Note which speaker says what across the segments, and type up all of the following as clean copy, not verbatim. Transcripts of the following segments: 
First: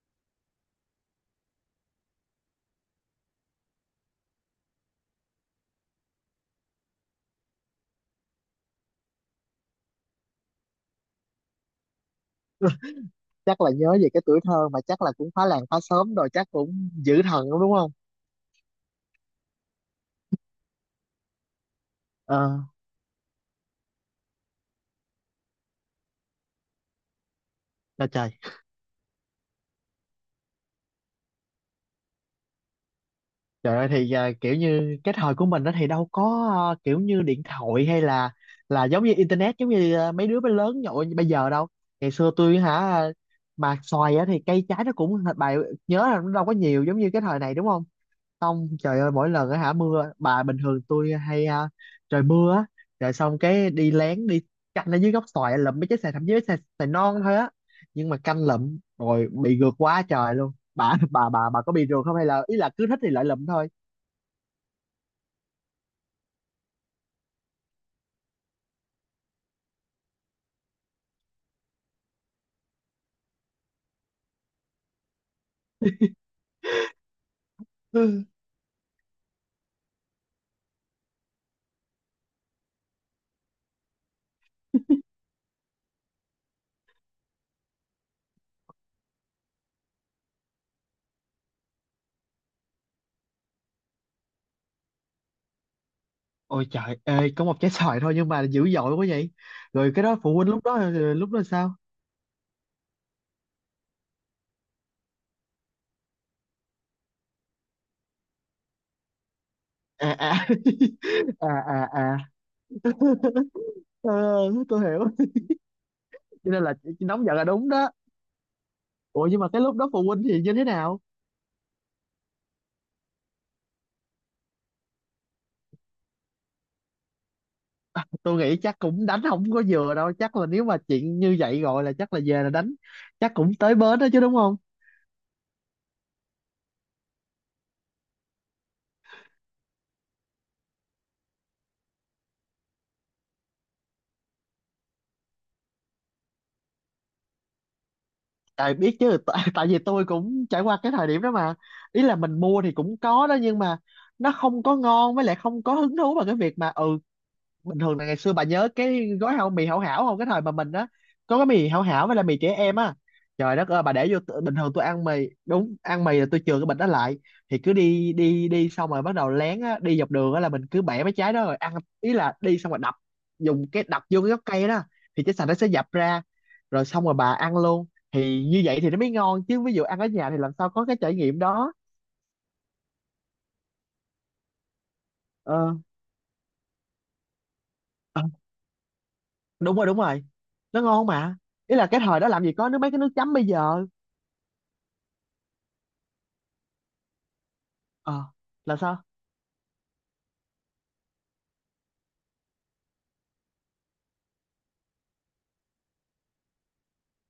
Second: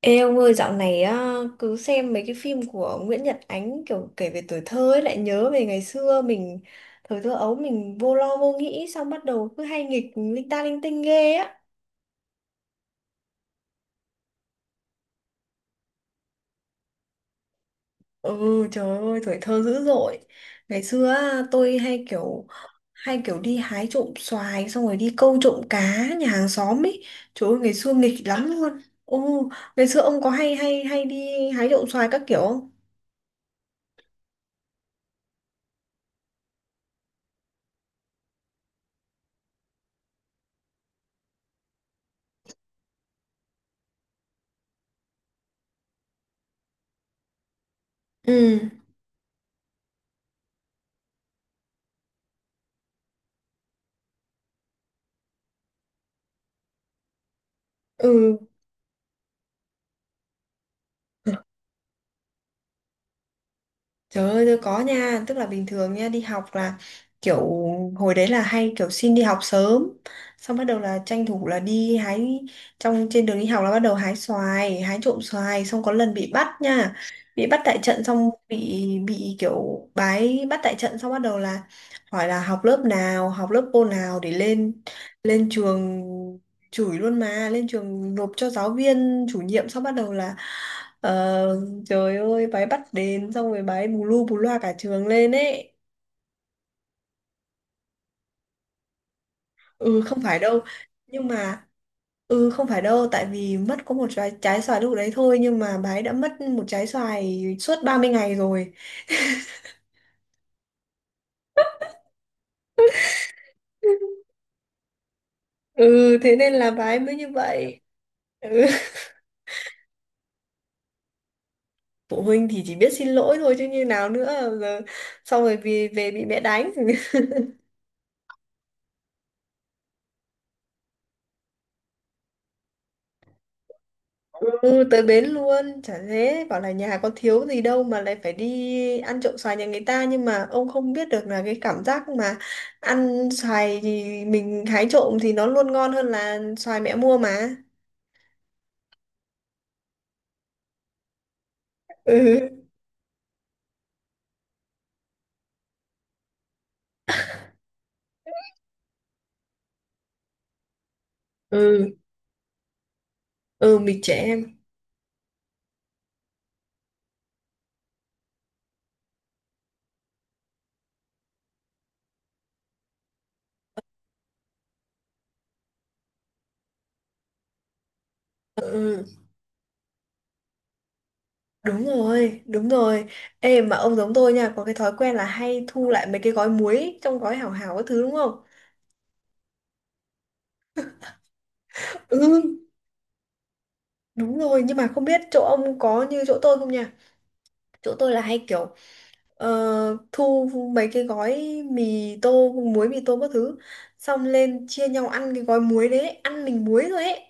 Speaker 1: Ê ông ơi, dạo này á, cứ xem mấy cái phim của Nguyễn Nhật Ánh kiểu kể về tuổi thơ ấy lại nhớ về ngày xưa mình, thời thơ ấu mình vô lo vô nghĩ, xong bắt đầu cứ hay nghịch linh ta linh tinh ghê á.
Speaker 2: Chắc là nhớ về cái tuổi thơ mà chắc là cũng phá làng phá xóm rồi, chắc cũng dữ thần lắm đúng không?
Speaker 1: Ừ trời ơi tuổi thơ dữ dội. Ngày xưa á, tôi hay
Speaker 2: Ờ.
Speaker 1: kiểu hay kiểu đi hái trộm xoài xong rồi đi câu trộm cá nhà hàng xóm ấy. Trời ơi ngày xưa
Speaker 2: À,
Speaker 1: nghịch
Speaker 2: trời.
Speaker 1: lắm luôn. Ồ, ngày xưa ông có hay hay hay đi hái trộm xoài các kiểu không?
Speaker 2: Trời ơi thì kiểu như cái thời của mình đó thì đâu có kiểu như điện thoại hay là giống như internet giống như mấy đứa mới lớn nhậu như bây giờ đâu. Ngày xưa tôi hả, mà xoài á thì cây trái nó cũng bà nhớ là nó đâu có nhiều giống như cái thời này đúng không?
Speaker 1: Ừ.
Speaker 2: Không, trời ơi mỗi lần á hả mưa bà bình thường tôi hay trời mưa á rồi xong cái đi lén đi canh ở dưới gốc xoài lụm mấy trái xoài, thậm chí mấy trái xoài non thôi á, nhưng mà
Speaker 1: Ừ.
Speaker 2: canh lụm rồi bị gượt quá trời luôn. Bà có bị rượt không hay là ý là cứ thích thì lại lụm thôi?
Speaker 1: Trời ơi tôi có nha, tức là bình thường nha đi học là kiểu hồi đấy là hay kiểu xin đi học sớm, xong bắt đầu là tranh thủ là đi hái, trong trên đường đi học là bắt đầu hái xoài, hái trộm xoài xong có lần bị bắt nha. Bị bắt tại trận
Speaker 2: Ừ.
Speaker 1: xong bị kiểu bắt tại trận xong bắt đầu là hỏi là học lớp nào, học lớp cô nào để lên lên trường, chửi luôn mà, lên trường nộp cho giáo viên chủ nhiệm xong bắt đầu là, ờ, Trời ơi, bà ấy bắt đến xong rồi bà ấy bù lu bù loa cả trường lên ấy.
Speaker 2: Ôi trời ơi có một trái xoài thôi nhưng mà dữ dội quá vậy. Rồi
Speaker 1: Ừ,
Speaker 2: cái đó
Speaker 1: không
Speaker 2: phụ
Speaker 1: phải
Speaker 2: huynh
Speaker 1: đâu.
Speaker 2: lúc đó
Speaker 1: Nhưng
Speaker 2: lúc đó
Speaker 1: mà,
Speaker 2: sao?
Speaker 1: ừ, không phải đâu. Tại vì mất có một trái xoài lúc đấy thôi. Nhưng mà bà ấy đã mất một trái xoài suốt 30 ngày rồi.
Speaker 2: À à. À à à. Ờ, tôi hiểu.
Speaker 1: Ừ, thế
Speaker 2: Cho
Speaker 1: nên
Speaker 2: nên
Speaker 1: là
Speaker 2: là
Speaker 1: bà
Speaker 2: chị
Speaker 1: ấy mới
Speaker 2: nóng
Speaker 1: như
Speaker 2: giận là đúng
Speaker 1: vậy.
Speaker 2: đó.
Speaker 1: Ừ.
Speaker 2: Ủa nhưng mà cái lúc đó phụ huynh thì như thế nào?
Speaker 1: Phụ huynh thì chỉ biết xin lỗi thôi chứ như nào nữa. Giờ, xong rồi vì về bị mẹ đánh. Ừ.
Speaker 2: Tôi nghĩ chắc cũng đánh không có vừa đâu, chắc là nếu mà chuyện như vậy gọi là chắc là về là đánh, chắc cũng tới bến đó chứ đúng không?
Speaker 1: Ừ, tới bến luôn, chả thế, bảo là nhà có thiếu gì đâu mà lại phải đi ăn trộm xoài nhà người ta, nhưng mà ông không biết được là cái cảm giác mà ăn xoài thì mình hái trộm thì nó luôn ngon hơn là xoài mẹ mua mà.
Speaker 2: Tại biết chứ tại, tại vì tôi cũng trải qua cái thời điểm đó mà, ý là mình
Speaker 1: Ừ,
Speaker 2: mua thì cũng có đó nhưng mà nó không có ngon, với lại không có hứng thú vào cái việc mà ừ. Bình thường là ngày xưa bà nhớ cái gói hảo mì hảo hảo không, cái thời mà mình á có cái mì hảo
Speaker 1: ừ,
Speaker 2: hảo với là mì trẻ em á, trời đất
Speaker 1: ừ,
Speaker 2: ơi bà
Speaker 1: mịt
Speaker 2: để
Speaker 1: trẻ
Speaker 2: vô bình
Speaker 1: em.
Speaker 2: thường tôi ăn mì đúng ăn mì là tôi chừa cái bịch đó lại. Thì cứ đi đi đi xong rồi bắt đầu lén á, đi dọc đường á là mình cứ bẻ mấy trái đó rồi ăn, ý là đi xong rồi đập, dùng cái đập vô cái gốc cây đó thì trái sành nó sẽ dập ra rồi xong rồi bà ăn luôn. Thì như
Speaker 1: Ừ,
Speaker 2: vậy thì nó
Speaker 1: ừ,
Speaker 2: mới ngon chứ ví dụ ăn ở nhà thì làm sao có cái trải nghiệm đó.
Speaker 1: đúng rồi, đúng rồi. Ê, mà ông giống tôi nha, có cái thói quen là hay
Speaker 2: Ờ.
Speaker 1: thu lại mấy cái gói muối ấy, trong gói hảo hảo các thứ đúng
Speaker 2: Ờ,
Speaker 1: không?
Speaker 2: đúng rồi đúng rồi. Nó ngon mà, ý là cái thời đó
Speaker 1: Ừ,
Speaker 2: làm gì có nước mấy cái nước chấm bây giờ.
Speaker 1: đúng rồi, nhưng mà không biết chỗ ông có như chỗ tôi không nha? Chỗ tôi là
Speaker 2: Ờ.
Speaker 1: hay kiểu,
Speaker 2: Là sao?
Speaker 1: thu mấy cái gói mì tô muối, mì tô các thứ, xong lên chia nhau ăn cái gói muối đấy, ăn mình muối rồi ấy.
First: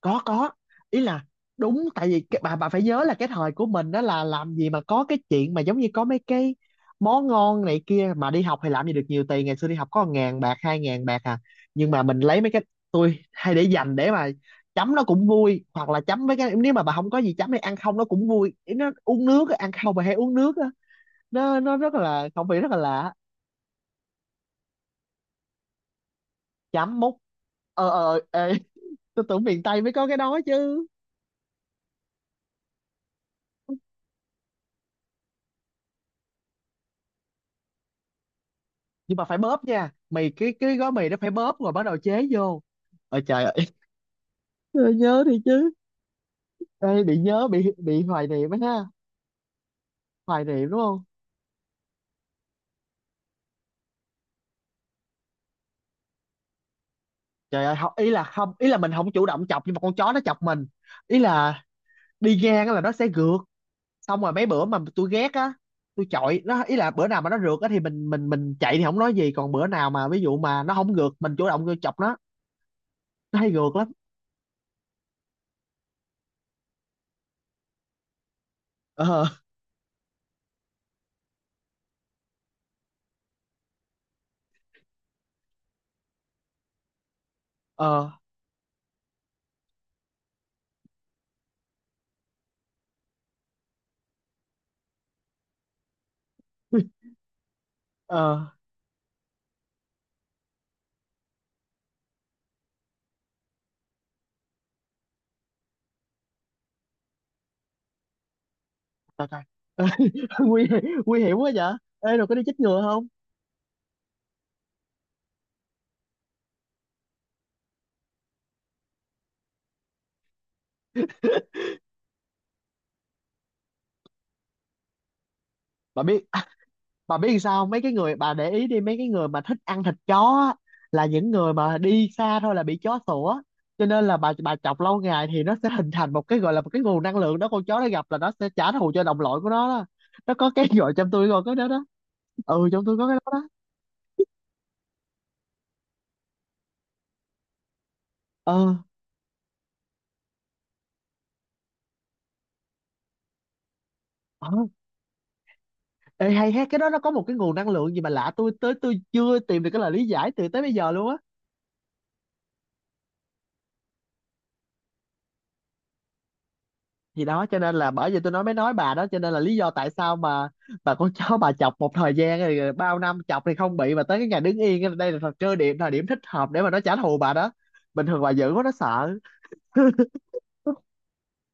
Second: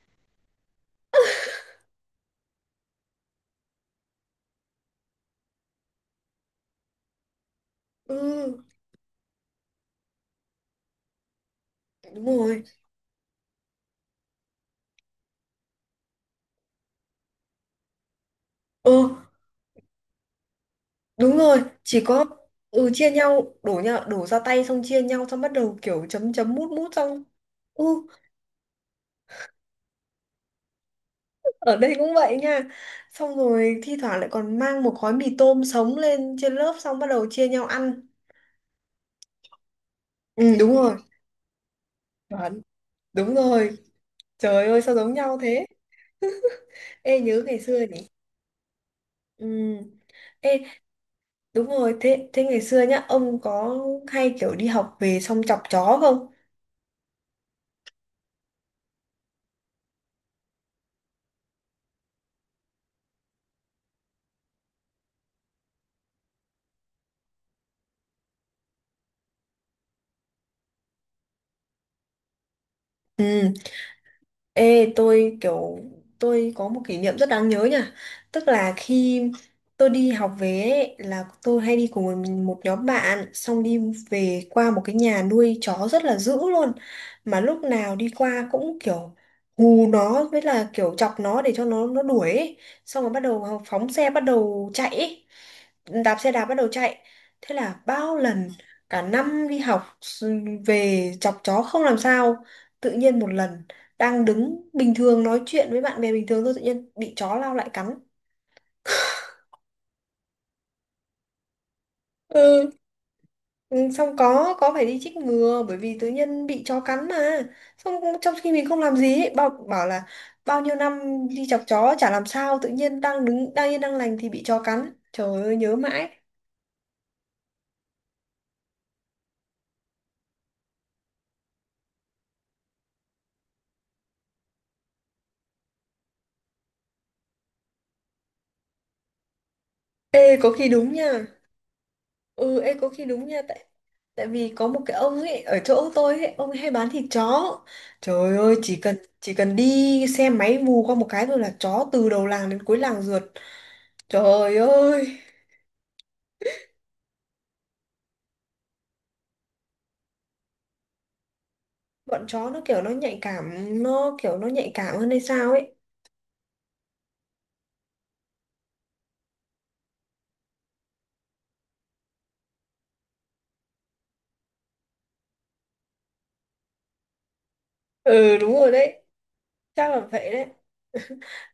Speaker 2: Có, ý là đúng tại vì bà phải nhớ là cái thời của mình đó là làm gì mà có cái chuyện mà giống như có mấy cái món ngon này kia,
Speaker 1: Ừ,
Speaker 2: mà đi học thì làm gì được nhiều tiền, ngày xưa đi học có ngàn bạc hai ngàn bạc à. Nhưng mà mình
Speaker 1: đúng
Speaker 2: lấy mấy
Speaker 1: rồi.
Speaker 2: cái, tôi hay để dành để mà chấm nó cũng vui, hoặc là chấm mấy cái nếu mà bà không có gì chấm thì ăn không nó cũng vui. Ý
Speaker 1: Ừ,
Speaker 2: nó uống nước á, ăn không bà hay uống nước á.
Speaker 1: đúng
Speaker 2: nó
Speaker 1: rồi,
Speaker 2: nó rất
Speaker 1: chỉ có
Speaker 2: là không phải rất là
Speaker 1: ừ chia
Speaker 2: lạ.
Speaker 1: nhau, đổ nhau đổ ra tay, xong chia nhau xong bắt đầu kiểu chấm chấm mút mút
Speaker 2: Chấm múc.
Speaker 1: xong. Ừ,
Speaker 2: Ờ ờ ê. Tôi tưởng miền Tây mới có cái đó chứ.
Speaker 1: ở đây cũng vậy nha, xong rồi thi thoảng lại còn mang một gói mì tôm sống lên trên lớp xong bắt đầu chia nhau ăn.
Speaker 2: Nhưng mà phải bóp nha mày, cái
Speaker 1: Ừ, đúng
Speaker 2: cái gói
Speaker 1: rồi,
Speaker 2: mì nó phải bóp rồi bắt đầu chế
Speaker 1: chuẩn,
Speaker 2: vô. Ôi
Speaker 1: đúng
Speaker 2: trời ơi.
Speaker 1: rồi, trời ơi
Speaker 2: Trời
Speaker 1: sao
Speaker 2: ơi,
Speaker 1: giống
Speaker 2: nhớ
Speaker 1: nhau
Speaker 2: đi
Speaker 1: thế.
Speaker 2: chứ. Ê, bị
Speaker 1: Ê, nhớ
Speaker 2: nhớ
Speaker 1: ngày
Speaker 2: bị
Speaker 1: xưa
Speaker 2: bị
Speaker 1: nhỉ.
Speaker 2: hoài niệm á ha.
Speaker 1: Ừ.
Speaker 2: Hoài
Speaker 1: Ê,
Speaker 2: niệm đúng không?
Speaker 1: đúng rồi, thế thế ngày xưa nhá ông có hay kiểu đi học về xong chọc chó không?
Speaker 2: Trời ơi không, ý là không, ý là mình không chủ động chọc nhưng mà con chó nó chọc mình, ý là đi ngang á là nó sẽ rượt. Xong rồi mấy bữa mà tôi ghét á tôi chọi nó, ý là bữa nào mà nó rượt á thì mình chạy thì không nói gì, còn bữa nào mà ví dụ mà nó không rượt mình chủ động vô chọc nó. Nó
Speaker 1: Ừ.
Speaker 2: hay rượt lắm.
Speaker 1: Ê, tôi có một kỷ niệm rất đáng nhớ nha. Tức là khi
Speaker 2: Ờ.
Speaker 1: tôi đi học về ấy, là tôi hay đi cùng một một nhóm bạn xong đi về qua một cái nhà nuôi chó rất là dữ luôn. Mà lúc nào đi
Speaker 2: Ờ.
Speaker 1: qua cũng kiểu hù nó, với là kiểu chọc nó để cho nó đuổi ấy. Xong rồi bắt đầu phóng xe bắt đầu chạy ấy. Đạp xe đạp bắt đầu chạy. Thế là bao
Speaker 2: Ờ.
Speaker 1: lần cả năm đi học về chọc chó không làm sao. Tự nhiên một lần đang đứng bình thường nói chuyện với bạn bè bình thường thôi tự nhiên bị chó lao lại cắn.
Speaker 2: Trời trời. Nguy, nguy hiểm quá vậy. Ê rồi có đi chích
Speaker 1: Ừ.
Speaker 2: ngừa không?
Speaker 1: Ừ, xong có phải đi chích ngừa bởi vì tự nhiên bị chó cắn mà, xong trong khi mình không làm gì ấy, bảo bảo là bao nhiêu năm đi chọc chó chả làm sao, tự nhiên đang đứng đang yên đang lành thì bị chó cắn, trời ơi nhớ
Speaker 2: Bà
Speaker 1: mãi.
Speaker 2: biết, bà biết làm sao không? Mấy cái người bà để ý đi, mấy cái người mà thích ăn thịt chó á, là những người mà đi xa thôi là bị chó sủa. Cho nên là bà chọc lâu ngày thì nó sẽ hình thành một cái gọi là một cái nguồn năng lượng đó, con chó nó gặp là nó sẽ trả thù cho đồng loại của nó đó. Nó
Speaker 1: Ê có
Speaker 2: có
Speaker 1: khi
Speaker 2: cái
Speaker 1: đúng
Speaker 2: gọi
Speaker 1: nha.
Speaker 2: trong tôi rồi có đó đó.
Speaker 1: Ừ,
Speaker 2: Ừ
Speaker 1: ê
Speaker 2: trong
Speaker 1: có
Speaker 2: tôi
Speaker 1: khi
Speaker 2: có cái
Speaker 1: đúng
Speaker 2: đó
Speaker 1: nha,
Speaker 2: đó.
Speaker 1: tại tại vì có một cái ông ấy ở chỗ tôi ấy, ông ấy hay bán thịt chó. Trời ơi,
Speaker 2: Ờ
Speaker 1: chỉ cần đi xe máy vù qua một cái thôi là chó từ đầu làng đến cuối làng rượt.
Speaker 2: ờ.
Speaker 1: Trời ơi,
Speaker 2: Ê, hay hết cái đó nó có một cái nguồn năng lượng gì mà lạ, tôi tới tôi chưa tìm được cái lời lý giải từ tới bây giờ luôn á.
Speaker 1: bọn chó nó kiểu nó nhạy cảm, nó kiểu nó nhạy cảm hơn hay sao ấy.
Speaker 2: Thì đó cho nên là bởi vì tôi nói mới nói bà đó, cho nên là lý do tại sao mà bà con chó bà chọc một thời gian rồi, rồi bao năm chọc thì không bị, mà tới cái ngày đứng yên á, đây là thời cơ điểm thời điểm thích hợp để mà nó trả thù bà đó. Bình thường bà
Speaker 1: Ừ,
Speaker 2: dữ
Speaker 1: đúng
Speaker 2: quá
Speaker 1: rồi
Speaker 2: nó
Speaker 1: đấy,
Speaker 2: sợ.
Speaker 1: chắc là vậy đấy.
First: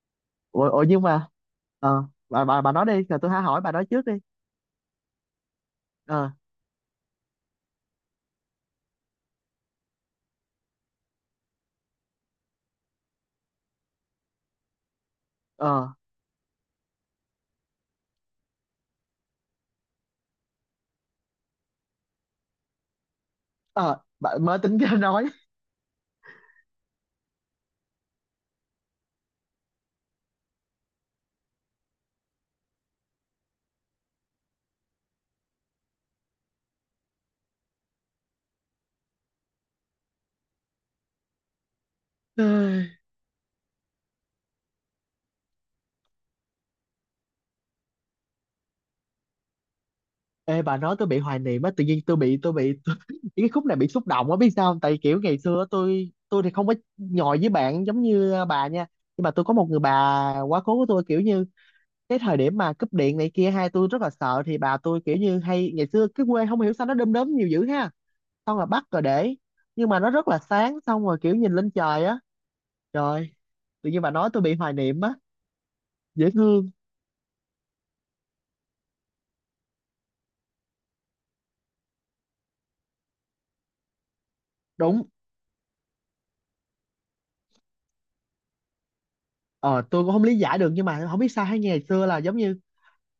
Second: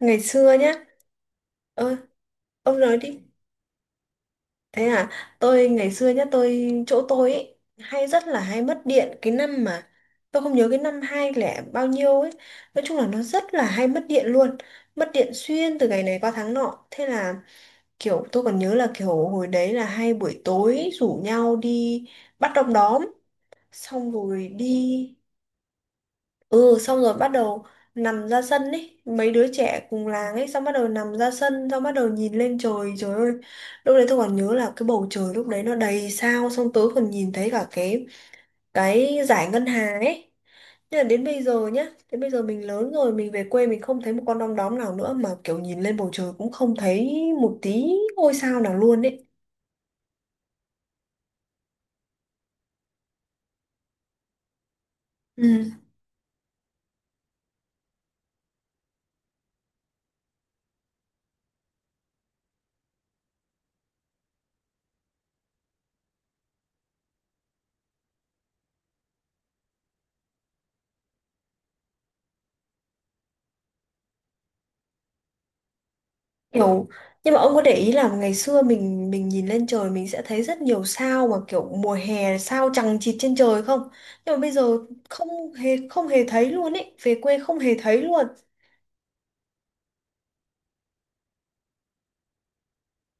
Speaker 1: Ngày xưa
Speaker 2: ủa,
Speaker 1: nhá,
Speaker 2: ủa nhưng mà
Speaker 1: ơ,
Speaker 2: ờ, bà
Speaker 1: ông
Speaker 2: nói
Speaker 1: nói
Speaker 2: đi rồi
Speaker 1: đi.
Speaker 2: tôi hãy hỏi, bà nói trước đi.
Speaker 1: Thế à, tôi ngày xưa nhá,
Speaker 2: Ờ.
Speaker 1: tôi chỗ tôi ấy hay rất là hay mất điện, cái năm mà tôi không nhớ cái năm hai lẻ bao nhiêu ấy. Nói chung là nó rất là hay mất điện luôn. Mất điện xuyên
Speaker 2: Ờ.
Speaker 1: từ ngày này qua tháng nọ. Thế là kiểu tôi còn nhớ là kiểu hồi đấy là hay buổi tối rủ nhau đi bắt đom đóm
Speaker 2: Ờ
Speaker 1: xong
Speaker 2: bà
Speaker 1: rồi
Speaker 2: mới tính ra
Speaker 1: đi.
Speaker 2: nói.
Speaker 1: Ừ, xong rồi bắt đầu nằm ra sân ấy, mấy đứa trẻ cùng làng ấy, xong bắt đầu nằm ra sân xong bắt đầu nhìn lên trời. Trời ơi, lúc đấy tôi còn nhớ là cái bầu trời lúc đấy nó đầy sao, xong tớ còn nhìn thấy cả cái dải ngân hà ấy. Nhưng mà đến bây giờ nhá, đến bây giờ mình lớn rồi, mình về quê mình không thấy một con đom đóm nào nữa, mà kiểu nhìn lên bầu trời cũng không thấy một tí ngôi sao nào luôn ấy.
Speaker 2: Ê bà nói tôi bị hoài niệm á, tự nhiên tôi bị tôi bị, tôi, cái khúc này bị xúc động á biết sao không? Tại kiểu ngày xưa á,
Speaker 1: Ừ.
Speaker 2: tôi thì không có nhồi với bạn giống như bà nha, nhưng mà tôi có một người bà quá cố của tôi kiểu như cái thời điểm mà cúp điện này kia hai tôi rất là sợ, thì bà tôi kiểu như hay ngày xưa cái quê không hiểu sao nó đom đóm nhiều dữ ha, xong rồi bắt rồi để, nhưng mà nó rất là sáng xong rồi kiểu nhìn lên trời á, trời, tự nhiên bà nói tôi bị hoài niệm á, dễ thương.
Speaker 1: Kiểu, nhưng mà ông có để ý là ngày xưa mình nhìn lên trời mình sẽ thấy rất nhiều sao mà kiểu mùa hè sao chằng chịt trên trời không? Nhưng mà bây giờ
Speaker 2: Đúng.
Speaker 1: không hề thấy luôn ấy, về quê không hề thấy luôn.
Speaker 2: Ờ tôi cũng không lý giải được nhưng mà không biết sao, hay ngày xưa là giống như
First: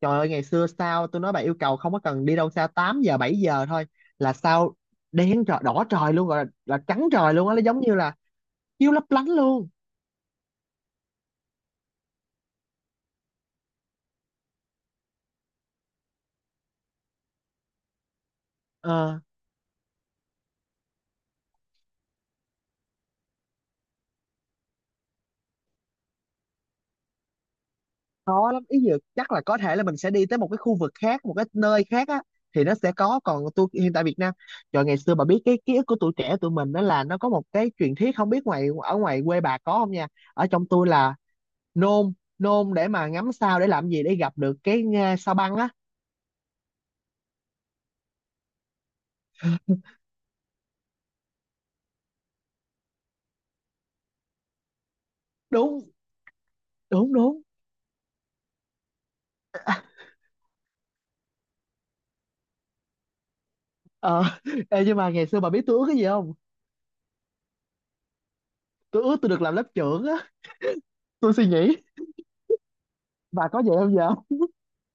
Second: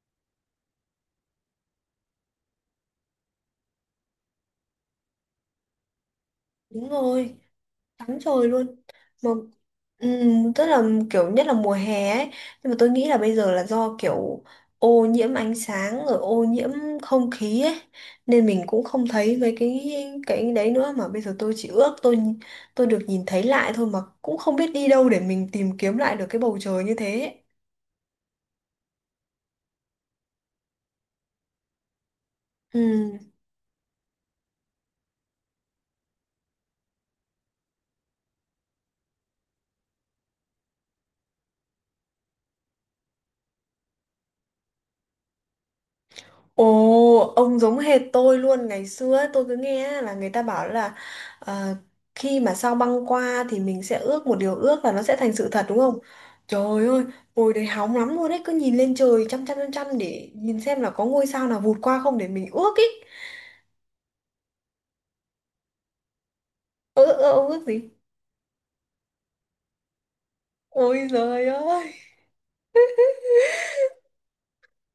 Speaker 2: trời ơi ngày xưa sao, tôi nói bà yêu cầu không có cần đi đâu xa, 8 giờ 7 giờ thôi là sao đen trời đỏ trời luôn, rồi là
Speaker 1: Đúng
Speaker 2: trắng trời
Speaker 1: rồi,
Speaker 2: luôn á, nó giống như là
Speaker 1: trắng trời luôn.
Speaker 2: chiếu lấp lánh
Speaker 1: Mà
Speaker 2: luôn.
Speaker 1: Tức là kiểu nhất là mùa hè ấy, nhưng mà tôi nghĩ là bây giờ là do kiểu ô nhiễm ánh sáng rồi ô nhiễm không khí ấy, nên mình cũng không
Speaker 2: Ờ.
Speaker 1: thấy mấy cái đấy nữa, mà bây giờ tôi chỉ ước tôi được nhìn thấy lại thôi, mà cũng không biết đi đâu để mình tìm kiếm lại được cái bầu trời như thế.
Speaker 2: Khó lắm ý dự, chắc là có thể là mình sẽ đi tới một cái khu vực khác một cái nơi khác á thì nó sẽ có, còn tôi hiện tại Việt Nam, trời ngày xưa bà biết cái ký ức của tuổi trẻ tụi mình đó là nó có một cái truyền thuyết không biết ngoài ở ngoài quê bà có không nha, ở trong tôi là nôn, nôn để mà ngắm sao để làm gì, để gặp được cái sao băng á.
Speaker 1: Ồ, ông giống hệt tôi luôn ngày xưa ấy, tôi cứ nghe á, là người ta bảo là, ờ, khi mà sao băng qua thì mình sẽ ước một điều ước là nó sẽ thành sự thật đúng
Speaker 2: Đúng
Speaker 1: không? Trời ơi,
Speaker 2: đúng đúng.
Speaker 1: hồi đấy hóng lắm luôn đấy, cứ nhìn lên trời chăm chăm chăm chăm để nhìn xem là có ngôi sao nào vụt qua không để mình ước ý.
Speaker 2: Ờ, ê, nhưng mà ngày xưa bà biết tôi ước cái gì không?
Speaker 1: Ơ ơ, ông ước gì?
Speaker 2: Tôi ước tôi được làm lớp trưởng á.
Speaker 1: Ôi
Speaker 2: Tôi
Speaker 1: giời
Speaker 2: suy nghĩ,
Speaker 1: ơi.
Speaker 2: bà có vậy không giờ?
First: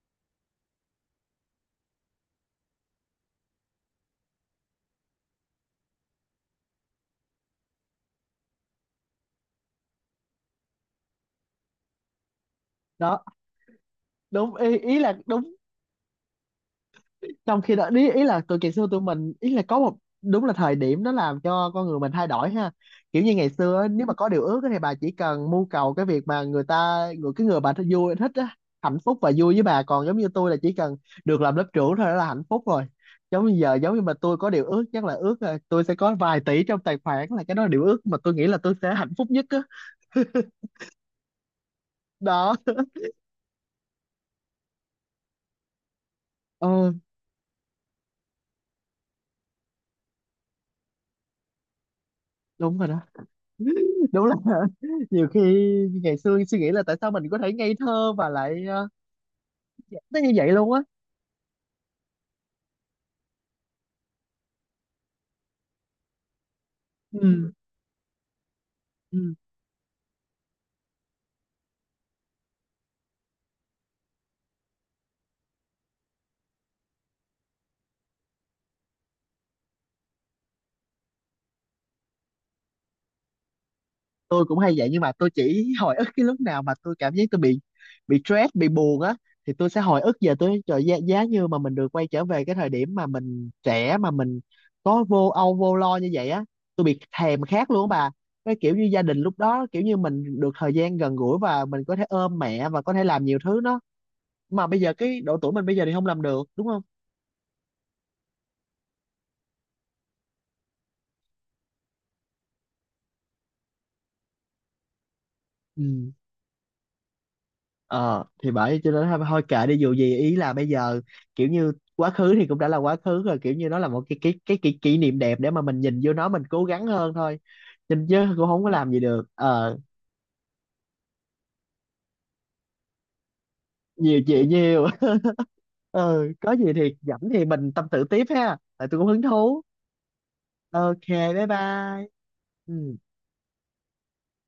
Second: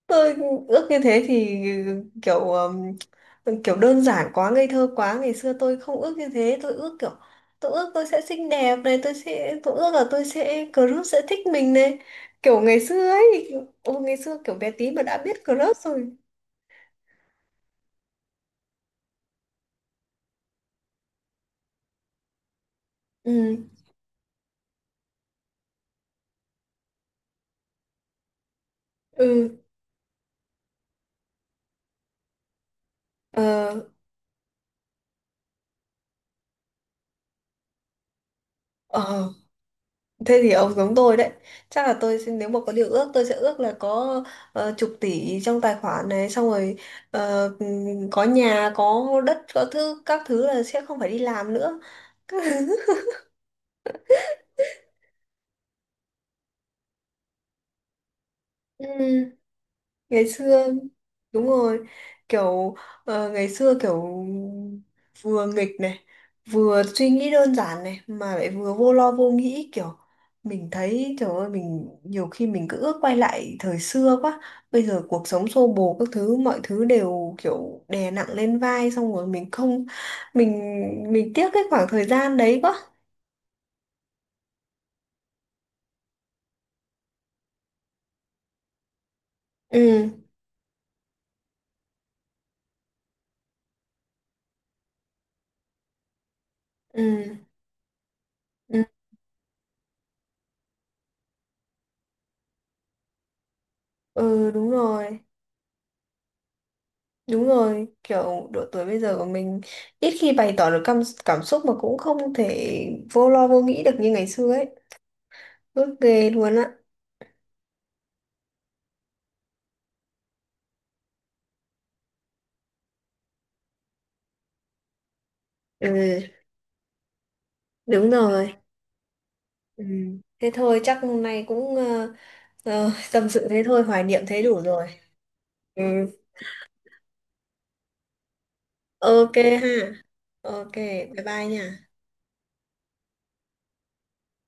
Speaker 1: Tôi ước như thế thì kiểu kiểu đơn giản quá ngây thơ quá, ngày xưa tôi không ước như thế, tôi ước kiểu tôi ước tôi sẽ xinh đẹp này, tôi sẽ tôi ước là tôi sẽ crush sẽ thích mình này, kiểu ngày xưa
Speaker 2: Đó,
Speaker 1: ấy. Ôi ngày xưa kiểu
Speaker 2: đúng
Speaker 1: bé
Speaker 2: ý,
Speaker 1: tí
Speaker 2: ý
Speaker 1: mà đã
Speaker 2: là
Speaker 1: biết
Speaker 2: đúng,
Speaker 1: crush rồi.
Speaker 2: trong khi đó ý, ý là tụi ngày xưa tụi mình ý là có một, đúng là thời điểm nó làm cho con người mình thay đổi ha, kiểu như ngày
Speaker 1: Ừ.
Speaker 2: xưa á, nếu mà có điều ước á thì bà chỉ cần mưu cầu cái việc mà người ta người cái người bà thích vui thích á, hạnh phúc và vui
Speaker 1: Ừ.
Speaker 2: với bà, còn giống như tôi là chỉ cần được làm lớp trưởng thôi đó là hạnh phúc rồi.
Speaker 1: Ờ.
Speaker 2: Giống như giờ giống như mà tôi có điều ước chắc là ước là tôi sẽ có vài tỷ trong tài khoản, là cái đó là điều ước mà tôi nghĩ là tôi sẽ hạnh
Speaker 1: Ờ.
Speaker 2: phúc nhất á.
Speaker 1: Thế thì ông giống tôi đấy. Chắc là tôi sẽ-
Speaker 2: Đó.
Speaker 1: nếu mà có điều ước tôi sẽ ước là có, chục tỷ trong tài khoản này, xong rồi,
Speaker 2: Ờ
Speaker 1: có nhà, có đất, có thứ các thứ là sẽ không phải đi làm nữa.
Speaker 2: đúng rồi đó, đúng là. Nhiều khi ngày xưa suy nghĩ là tại sao mình có thể ngây thơ, và lại
Speaker 1: Ừ.
Speaker 2: nó
Speaker 1: Ngày
Speaker 2: như vậy
Speaker 1: xưa,
Speaker 2: luôn á.
Speaker 1: đúng rồi, kiểu ngày xưa kiểu vừa nghịch này vừa suy nghĩ
Speaker 2: Ừ,
Speaker 1: đơn giản này mà lại vừa vô lo vô
Speaker 2: ừ.
Speaker 1: nghĩ, kiểu mình thấy trời ơi mình nhiều khi mình cứ ước quay lại thời xưa quá, bây giờ cuộc sống xô bồ các thứ, mọi thứ đều kiểu đè nặng lên vai, xong rồi mình không mình mình tiếc cái khoảng thời gian đấy quá.
Speaker 2: Tôi cũng hay vậy nhưng mà tôi chỉ hồi ức cái lúc nào mà tôi cảm giác tôi bị, stress bị buồn á, thì tôi sẽ hồi
Speaker 1: Ừ.
Speaker 2: ức về tôi trời giá, giá như mà mình được quay trở về cái thời điểm mà mình trẻ mà mình có vô âu vô lo như vậy á, tôi bị
Speaker 1: Ừ.
Speaker 2: thèm khát luôn á bà, cái kiểu
Speaker 1: Ừ.
Speaker 2: như gia đình lúc đó kiểu như mình được thời gian gần gũi và mình có thể ôm mẹ và có thể làm nhiều thứ đó,
Speaker 1: Ừ,
Speaker 2: mà
Speaker 1: đúng
Speaker 2: bây giờ
Speaker 1: rồi.
Speaker 2: cái độ tuổi mình bây giờ thì không làm được đúng không?
Speaker 1: Đúng rồi, kiểu độ tuổi bây giờ của mình ít khi bày tỏ được cảm, cảm xúc mà cũng không thể vô lo vô nghĩ được như ngày xưa ấy. Ước
Speaker 2: Ừ.
Speaker 1: ghê luôn á.
Speaker 2: Ờ thì bởi cho nên thôi thôi kệ đi, dù gì ý là bây giờ kiểu như quá khứ thì cũng đã là quá khứ rồi, kiểu như nó là một cái kỷ niệm đẹp để mà mình nhìn vô
Speaker 1: Ừ,
Speaker 2: nó mình cố gắng hơn thôi. Nhìn
Speaker 1: đúng
Speaker 2: chứ cũng
Speaker 1: rồi.
Speaker 2: không có làm gì được ờ.
Speaker 1: Ừ. Thế thôi, chắc hôm nay cũng, tâm sự thế thôi, hoài
Speaker 2: Nhiều
Speaker 1: niệm thế
Speaker 2: chuyện
Speaker 1: đủ
Speaker 2: nhiều.
Speaker 1: rồi. Ừ,
Speaker 2: Ờ có gì thì rảnh thì mình tâm sự tiếp ha, tại tôi cũng hứng
Speaker 1: ok
Speaker 2: thú.
Speaker 1: ha. Ok,
Speaker 2: Ok.
Speaker 1: bye bye
Speaker 2: Bye
Speaker 1: nha.
Speaker 2: bye. Ừ.